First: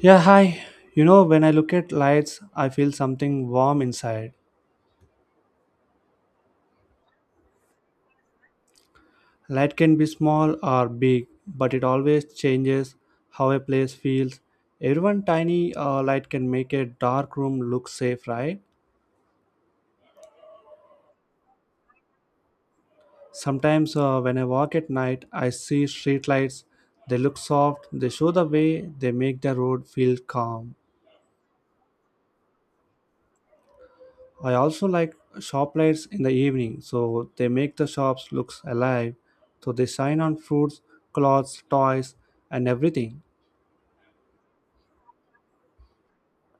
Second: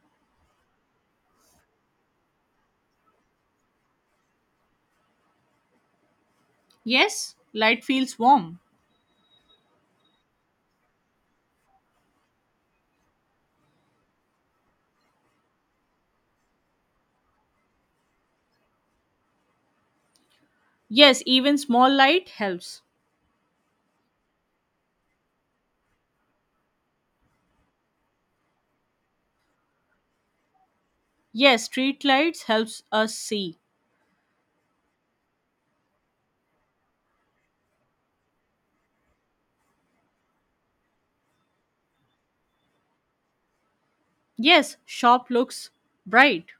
Yeah, hi. You know, when I look at lights, I feel something warm inside. Yes, light feels warm. Light can be small or big, but it always changes how a place feels. Everyone tiny light can make a dark room look safe, right? Yes, even small light helps. Sometimes when I walk at night, I see street lights. They look soft, they show the way, they make the road feel calm. Yes, street lights helps us see. I also like shop lights in the evening, so they make the shops looks alive. So they shine on fruits, clothes, toys, and everything. Yes, shop looks bright.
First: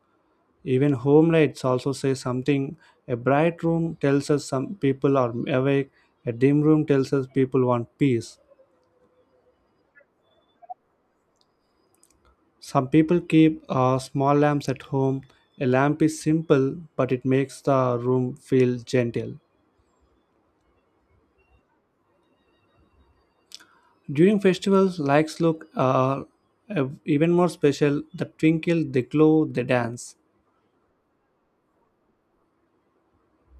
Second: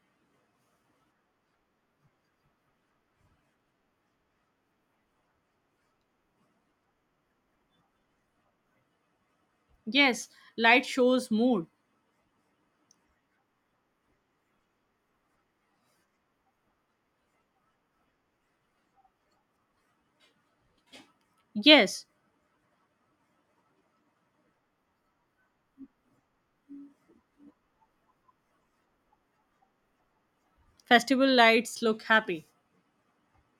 Even home lights also say something. A bright room tells us some people are awake. A dim room tells us people want peace. Yes, light shows mood. Some people keep small lamps at home. A lamp is simple, but it makes the room feel gentle. Yes, During festivals, lights look even more special. The twinkle, they glow, they dance. festival lights look happy.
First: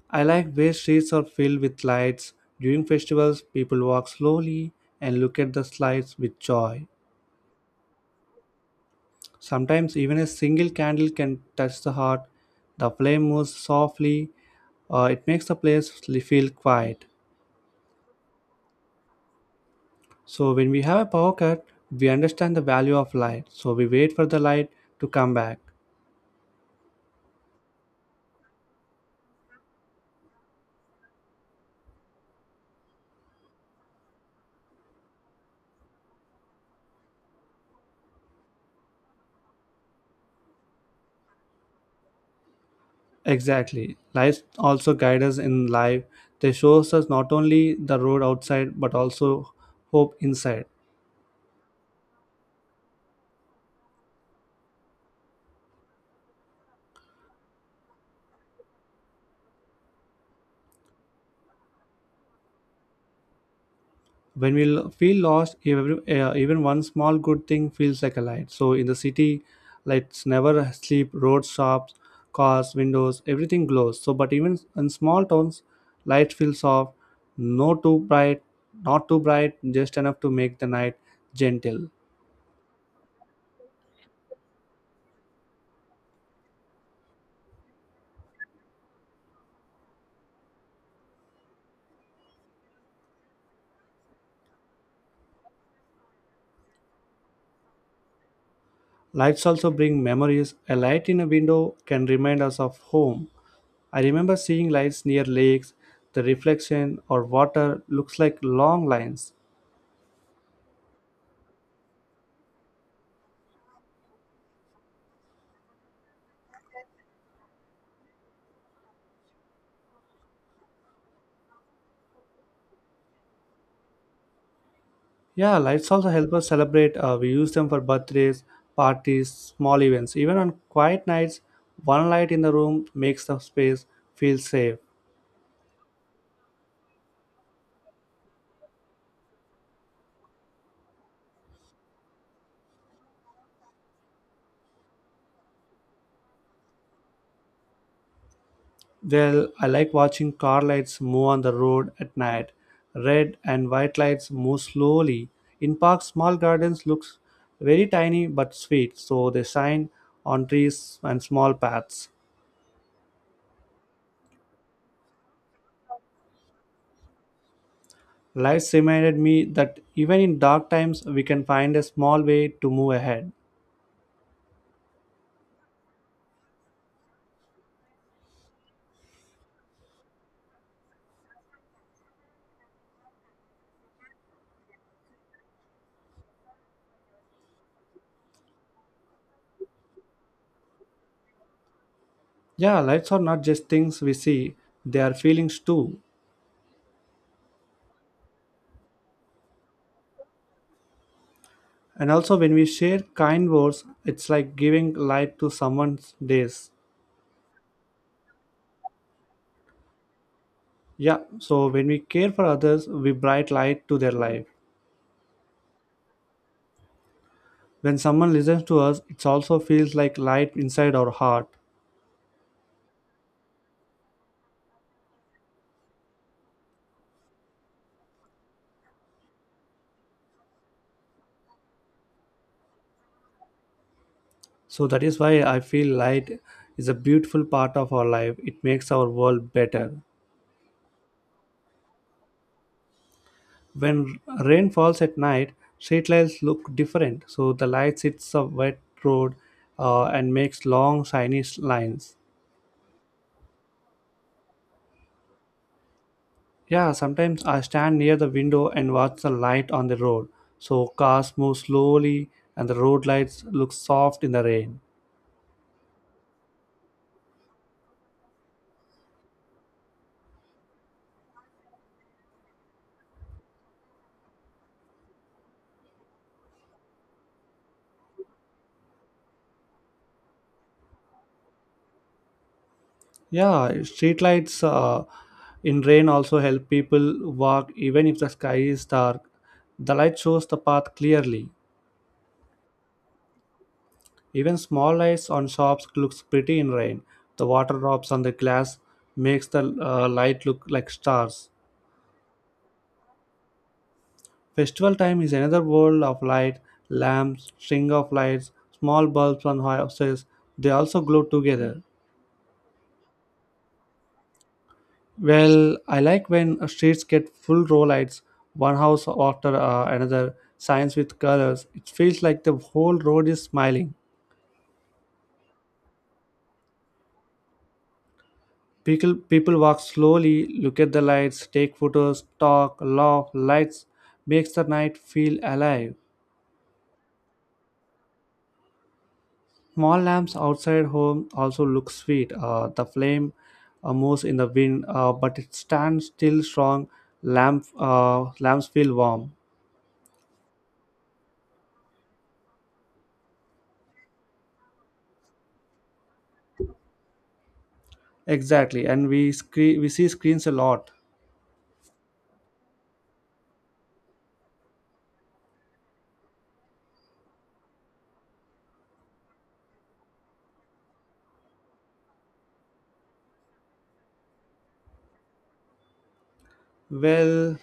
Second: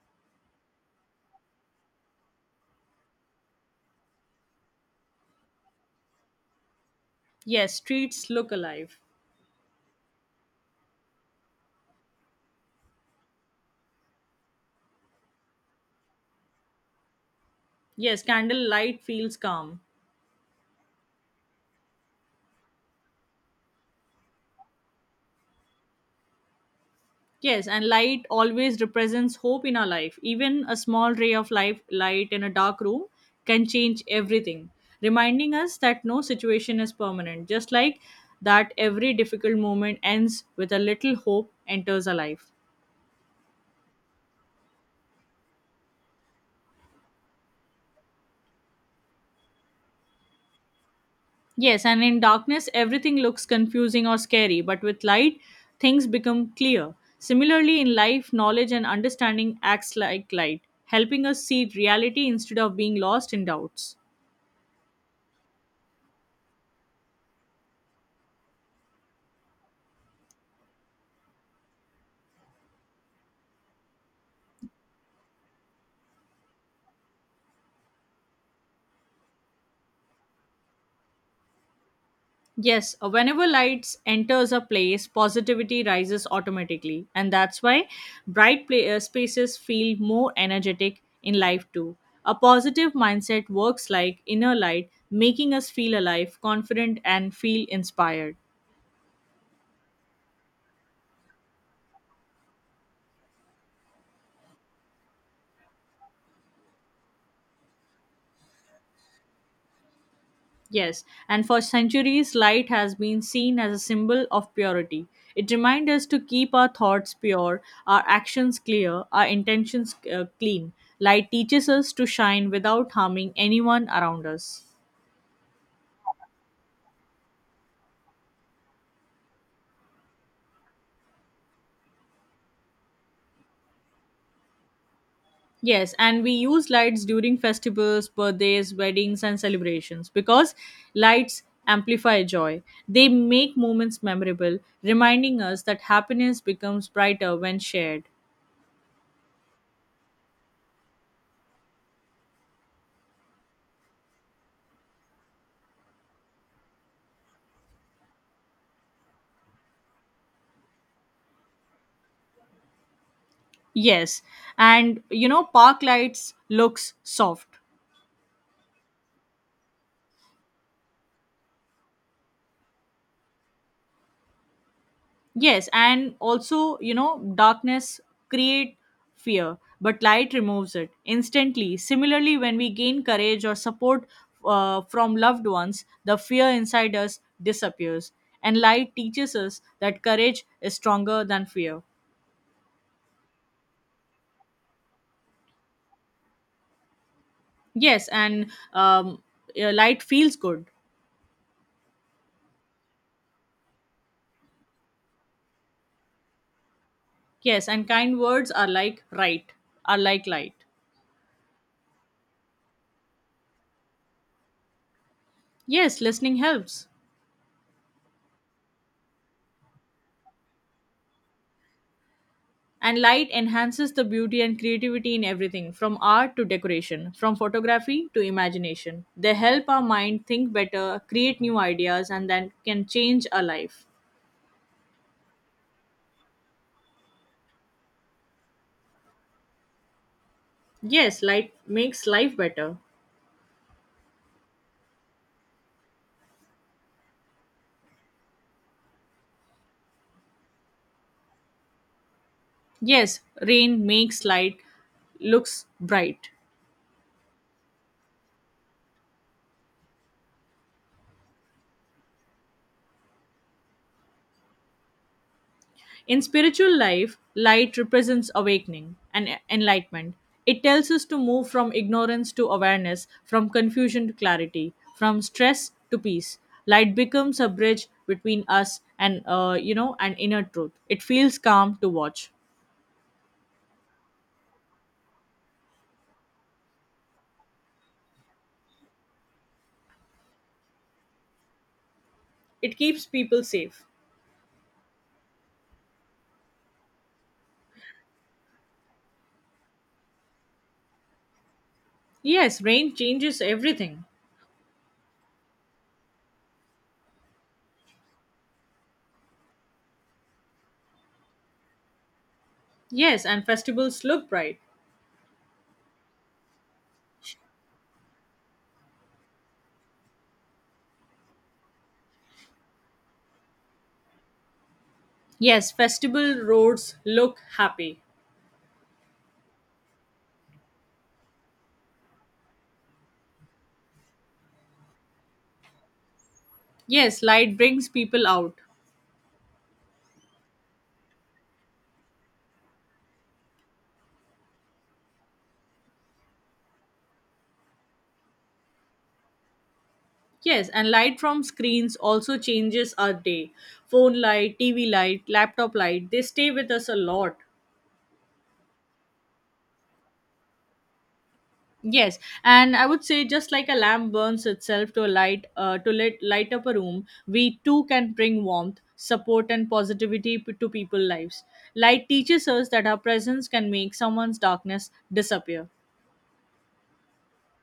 I like where streets are filled with lights. During festivals, people walk slowly and look at the lights with joy. Yes, streets look alive. Sometimes even a single candle can touch the heart. The flame moves softly. It makes the place feel quiet. Yes, candle light feels calm. So when we have a power cut, we understand the value of light. So we wait for the light to come back. Yes, and light always represents hope in our life. Even a small ray of life, light in a dark room can change everything, reminding us that no situation is permanent. Just like that, every difficult moment ends with a little hope enters our life. Exactly. Lights also guide us in life. They shows us not only the road outside but also hope inside. Yes, and in darkness, everything looks confusing or scary, but with light, things become clear. Similarly, in life, knowledge and understanding acts like light, helping us see reality instead of being lost in doubts. When feel lost, every, even one small good thing feels like a light. So in the city, lights never sleep. Roads, shops, cars, windows, everything glows. So, but even in small towns, light feels soft, no too bright, not too bright, just enough to make the night gentle. Yes, whenever lights enters a place, positivity rises automatically, and that's why bright pla spaces feel more energetic in life too. A positive mindset works like inner light, making us feel alive, confident, and feel inspired. Lights also bring memories. A light in a window can remind us of home. I remember seeing lights near lakes, the reflection or water looks like long lines. Yes, and for centuries, light has been seen as a symbol of purity. It reminds us to keep our thoughts pure, our actions clear, our intentions clean. Light teaches us to shine without harming anyone around us. Yeah, lights also help us celebrate. We use them for birthdays, parties, small events. Even on quiet nights, one light in the room makes the space feel safe. Yes, and we use lights during festivals, birthdays, weddings, and celebrations because lights amplify joy. They make moments memorable, reminding us that happiness becomes brighter when shared. Well, I like watching car lights move on the road at night. Red and white lights move slowly. In parks, small gardens looks very tiny but sweet, so they shine on trees and small paths. Yes, and you know, park lights looks soft. Lights reminded me that even in dark times, we can find a small way to move ahead. Yes, and also you know, darkness create fear, but light removes it instantly. Similarly, when we gain courage or support from loved ones, the fear inside us disappears, and light teaches us that courage is stronger than fear. Yeah, lights are not just things we see, they are feelings too. Yes, and um, light feels good. And also, when we share kind words, it's like giving light to someone's days. Yes, and kind words are like right, are like light. Yeah, so when we care for others, we bright light to their life. Yes, listening helps. When someone listens to us, it also feels like light inside our heart. And light enhances the beauty and creativity in everything from art to decoration, from photography to imagination. They help our mind think better, create new ideas, and then can change our life. So that is why I feel light is a beautiful part of our life. It makes our world better. Yes, light makes life better. When rain falls at night, street lights look different, so the light hits a wet road and makes long shiny lines. Yes, rain makes light looks bright. Yeah, sometimes I stand near the window and watch the light on the road, so cars move slowly and the road lights look soft in the rain. In spiritual life, light represents awakening and enlightenment. It tells us to move from ignorance to awareness, from confusion to clarity, from stress to peace. Light becomes a bridge between us and you know and inner truth. It feels calm to watch. Yeah, street lights, in rain also help people walk even if the sky is dark. The light shows the path clearly. It keeps people safe. Even small lights on shops looks pretty in rain. The water drops on the glass makes the light look like stars. Yes, rain changes everything. Festival time is another world of light, lamps, string of lights, small bulbs on houses. They also glow together. Yes, and festivals look bright. Well, I like when streets get full row lights, one house after another, signs with colors. It feels like the whole road is smiling. Yes, festival roads look happy. People walk slowly, look at the lights, take photos, talk, laugh. Lights makes the night feel alive. Yes, light brings people out. Small lamps outside home also look sweet. The flame moves in the wind, but it stands still strong. Lamps feel warm. Yes, and light from screens also changes our day. Phone light, TV light, laptop light, they stay with us a lot. Exactly, and we screen, we see screens a lot. Yes, and I would say just like a lamp burns itself to a light to let light up a room, we too can bring warmth, support and to people's lives. Light teaches us that our presence can make someone's darkness disappear. Well,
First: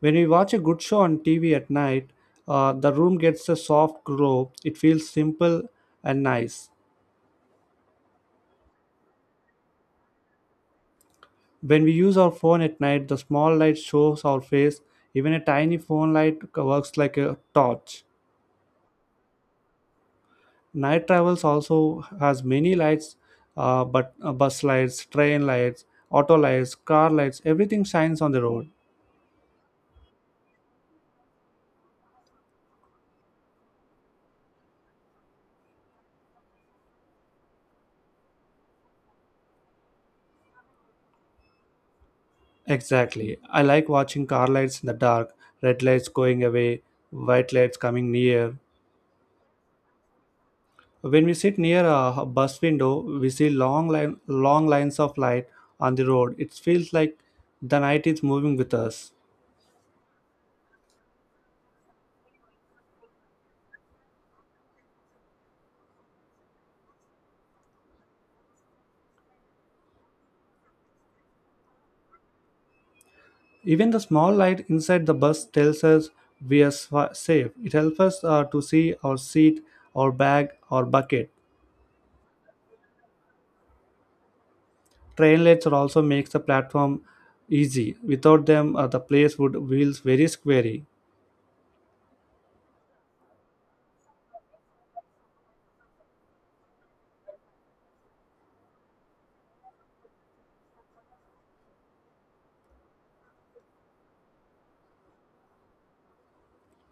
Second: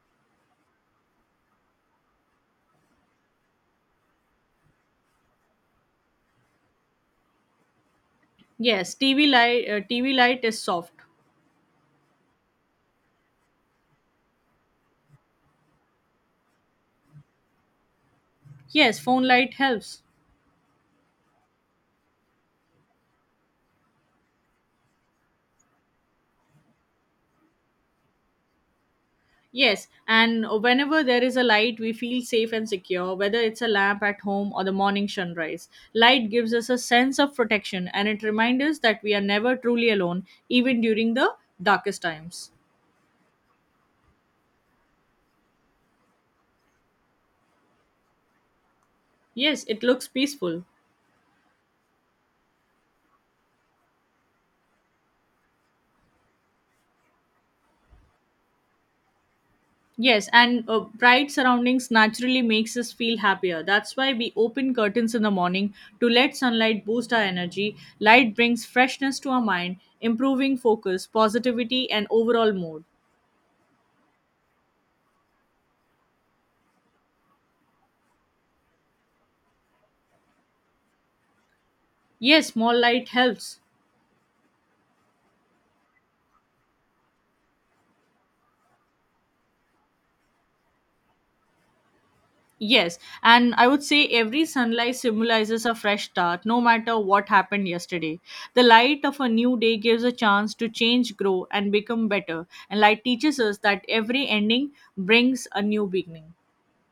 when we watch a good show on TV at night, the room gets a soft glow. It feels simple and nice. Yes, TV light is soft. When we use our phone at night, the small light shows our face. Even a tiny phone light works like a torch. Yes, phone light helps. Night travels also has many lights, but bus lights, train lights, auto lights, car lights, everything shines on the road. Yes, and whenever there is a light, we feel safe and secure, whether it's a lamp at home or the morning sunrise. Light gives us a sense of protection and it reminds us that we are never truly alone, even during the darkest times. Exactly. I like watching car lights in the dark, red lights going away, white lights coming near. Yes, it looks peaceful. When we sit near a bus window, we see long lines of light on the road. It feels like the night is moving with us. Yes, and bright surroundings naturally makes us feel happier. That's why we open curtains in the morning to let sunlight boost our energy. Light brings freshness to our mind, improving focus, positivity, and overall mood. Even the small light inside the bus tells us we are safe. It helps us to see our seat, our bag, our bucket. Yes, small light helps. Train lights are also makes the platform easy. Without them, the place would feel very scary. Yes, and I would say every sunlight symbolizes a fresh start, no matter what happened yesterday. The light of a new day gives a chance to change, grow, and become better. And light teaches us that every ending brings a new beginning.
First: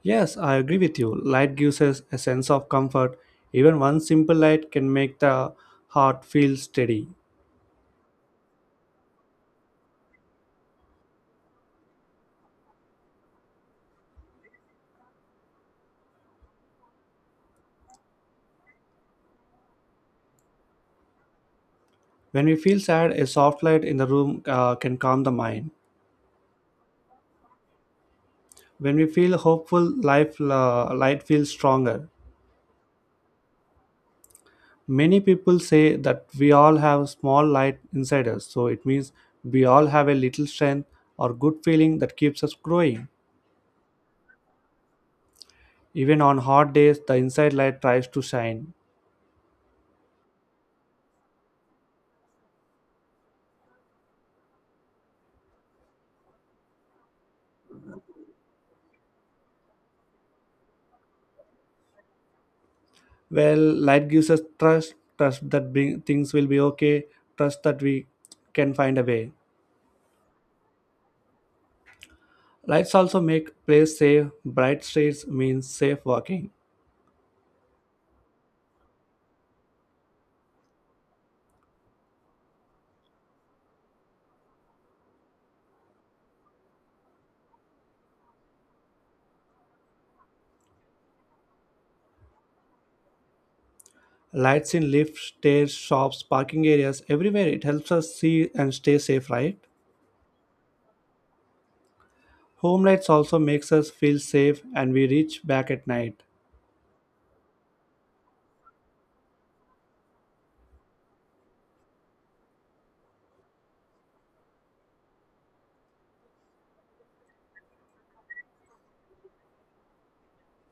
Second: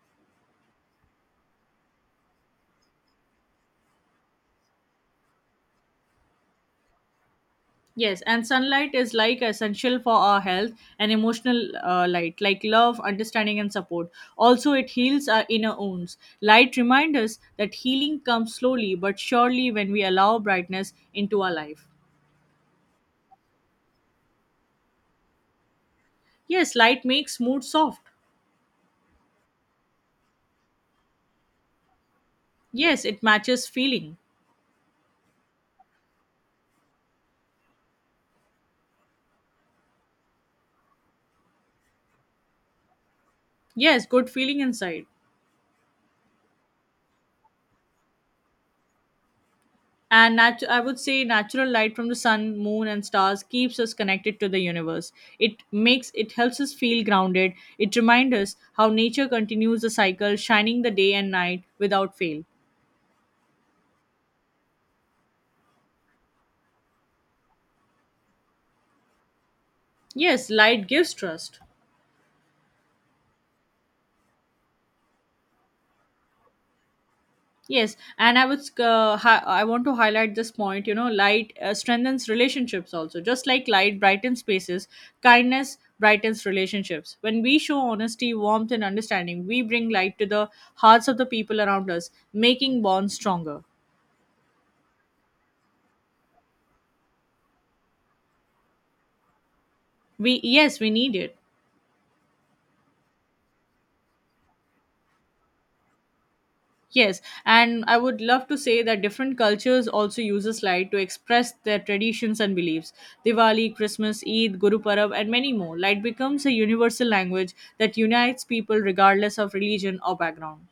Yes, I agree with you. Light gives us a sense of comfort. Even one simple light can make the heart feel steady. Yes, and sunlight is like essential for our health and emotional light, like love, understanding, and support. Also, it heals our inner wounds. Light reminds us that healing comes slowly but surely when we allow brightness into our life. When we feel sad, a soft light in the room can calm the mind. Yes, light makes mood soft. When we feel hopeful, life light feels stronger. Yes, it matches feeling. Many people say that we all have a small light inside us, so it means we all have a little strength or good feeling that keeps us growing. Yes, good feeling inside. Even on hot days the inside light tries to shine. I would say natural light from the sun, moon, and stars keeps us connected to the universe. It helps us feel grounded. It reminds us how nature continues the cycle, shining the day and night without fail. Well, light gives us trust, things will be okay, trust that we can find a way. Yes, light gives trust. Lights also make place safe, bright streets means safe walking. Yes, and I want to highlight this point. You know, light strengthens relationships also. Just like light brightens spaces, kindness brightens relationships. When we show honesty, warmth, and understanding, we bring light to the hearts of the people around us, making bonds stronger. Lights in lifts, stairs, shops, parking areas, everywhere it helps us see and stay safe, right? We yes, we need it. Home lights also makes us feel safe and we reach back at night. Yes, and I would love to say that different cultures also use a slide to express their traditions and beliefs. Diwali, Christmas, Eid, Guru Parab, and many more. Light becomes a universal language that unites people regardless of religion or background.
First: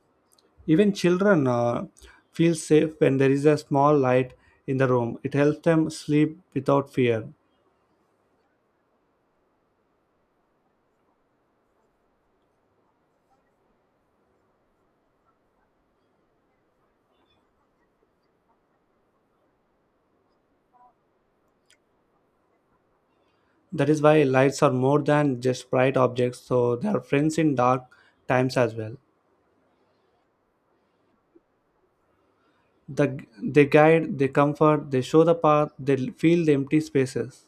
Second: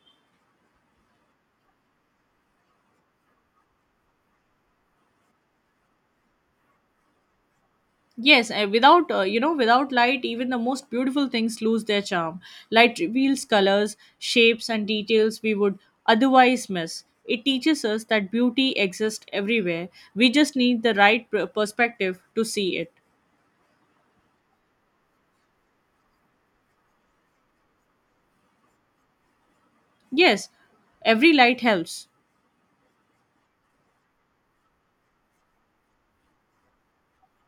Even children feel safe when there is a small light in the room. It helps them sleep without fear. Yes, and without you know, without light, even the most beautiful things lose their charm. Light reveals colors, shapes, and details we would otherwise miss. It teaches us that beauty exists everywhere. We just need the perspective to see it. That is why lights are more than just bright objects, so they are friends in dark times as well. Yes, every light helps. They guide, they comfort, they show the path, they fill the empty spaces.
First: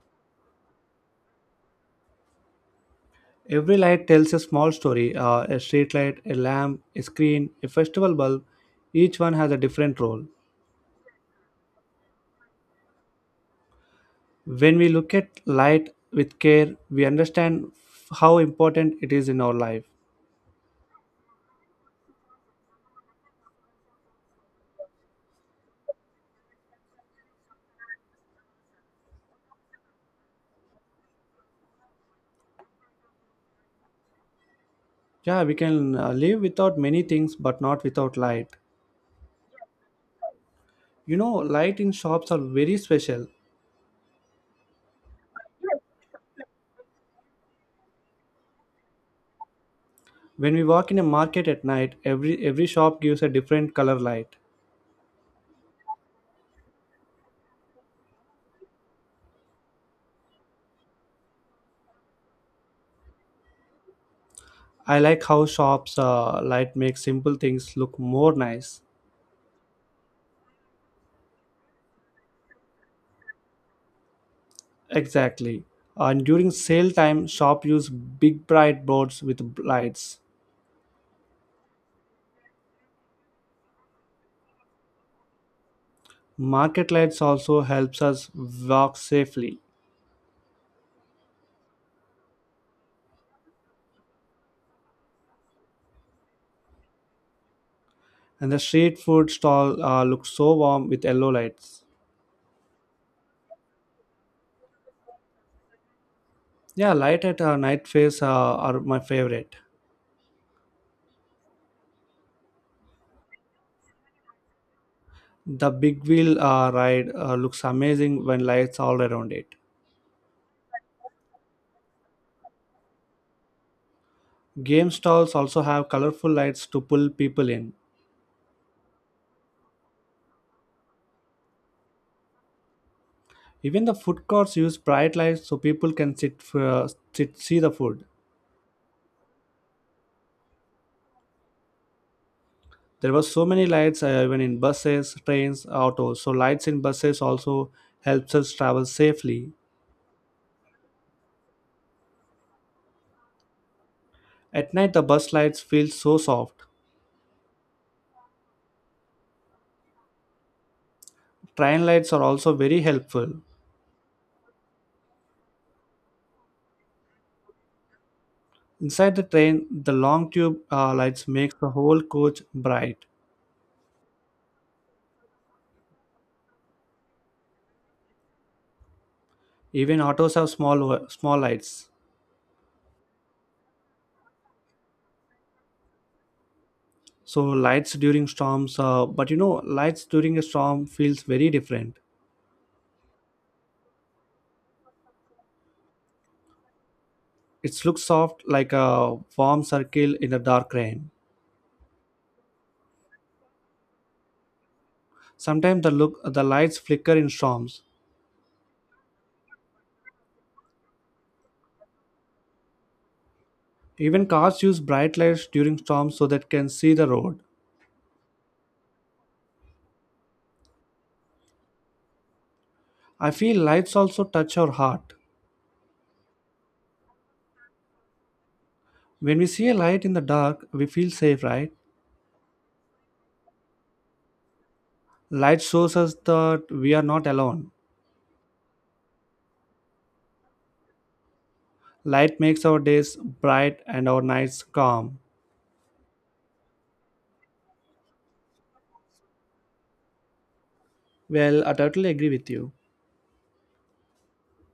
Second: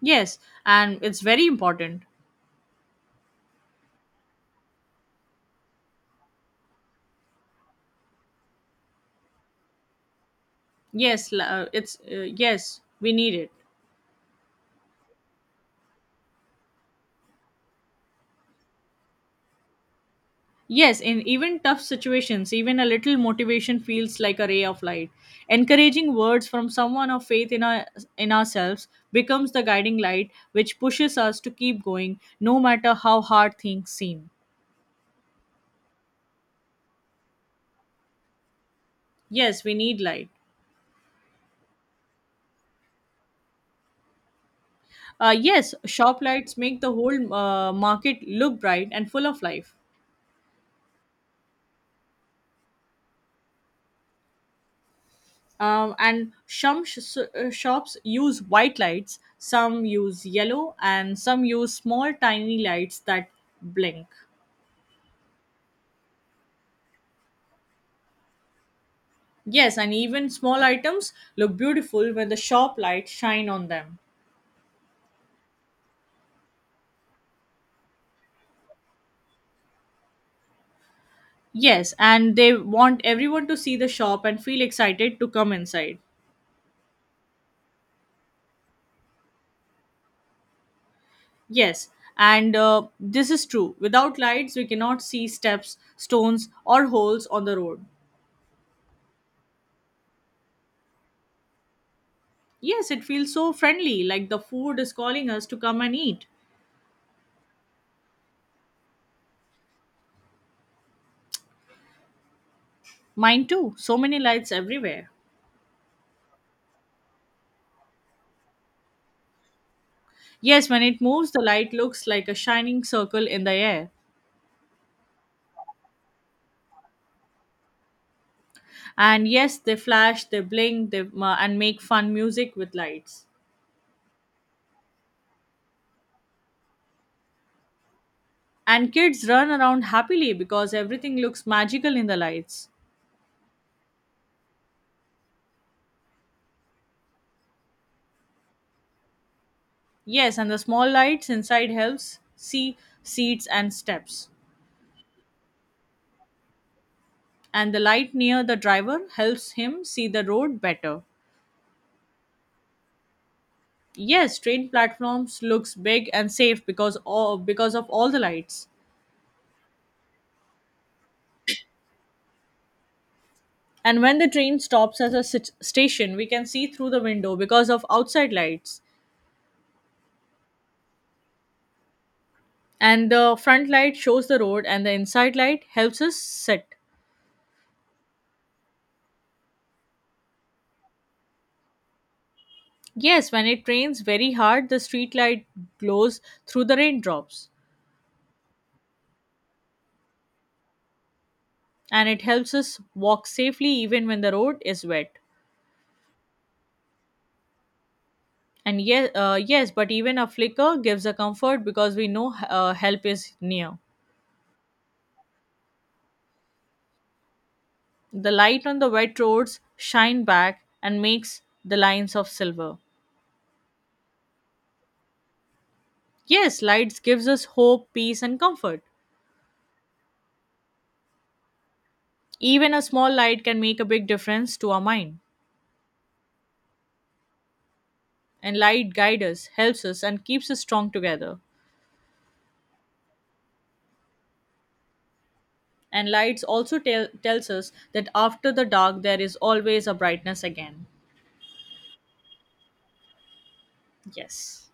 Yes, and it's very important. Every light tells a small story, a street light, a lamp, a screen, a festival bulb. Each one has a different role. Yes, we need it. When we look at light with care, we understand how important it is in our life. Yes, in even tough situations, even a little motivation feels like a ray of light. Encouraging words from someone of faith in ourselves becomes the guiding light which pushes us to keep going no matter how hard things seem. Yeah, we can live without many things, but not without light. Yes, we need light. You know, light in shops are very special. Yes, shop lights make the whole market look bright and full of life. When we walk in a market at night, every shop gives a different color light. And some sh- s- Shops use white lights, some use yellow, and some use small tiny lights that blink. I like how shops light makes simple things look more nice. Yes, and even small items look beautiful when the shop lights shine on them. Exactly. And during sale time, shop use big bright boards with lights. Yes, and they want everyone to see the shop and feel excited to come inside. Market lights also helps us walk safely. Yes, and this is true. Without lights, we cannot see steps, stones, or holes on the road. And the street food stall looked so warm with yellow lights. Yes, it feels so friendly, like the food is calling us to come and eat. Yeah, light at night phase are my favorite. Mine too. So many lights everywhere. The big wheel ride looks amazing when lights all around it. Yes, when it moves, the light looks like a shining circle in the air. Game stalls also have colorful lights to pull people in. And yes, they flash, they blink, they and make fun music with lights. Even the food courts use bright lights so people can sit see the food. And kids run around happily because everything looks magical in the lights. There were so many lights even in buses, trains, autos. So lights in buses also helps us travel safely. Yes, and the small lights inside helps see seats and steps. At night the bus lights feel so soft. And the light near the driver helps him see the road better. Train lights are also very helpful. Yes, train platforms looks big and safe because of all the lights. Inside the train, the long tube lights makes the whole coach bright. And when the train stops at a station, we can see through the window because of outside lights. Even autos have small small lights. And the front light shows the road, and the inside light helps us sit. So lights during storms, but you know, lights during a storm feels very different. Yes, when it rains very hard, the street light glows through the raindrops, It looks soft like a warm circle in a dark rain. and it helps us walk safely even when the road is wet. Sometimes the lights flicker in storms. Yes, but even a flicker gives a comfort because we know help is near. Even cars use bright lights during storms so that can see the road. The light on the wet roads shine back and makes the lines of silver. I feel lights also touch our heart. Yes, lights gives us hope, peace and comfort. When we see a light in the dark, we feel safe, right? Even a small light can make a big difference to our mind. Light shows us that we are not alone. And light guides us, helps us and keeps us strong together. Light makes our days bright and our nights calm. And lights also tells us that after the dark there is always a brightness again. Well, I totally agree with you. Yes.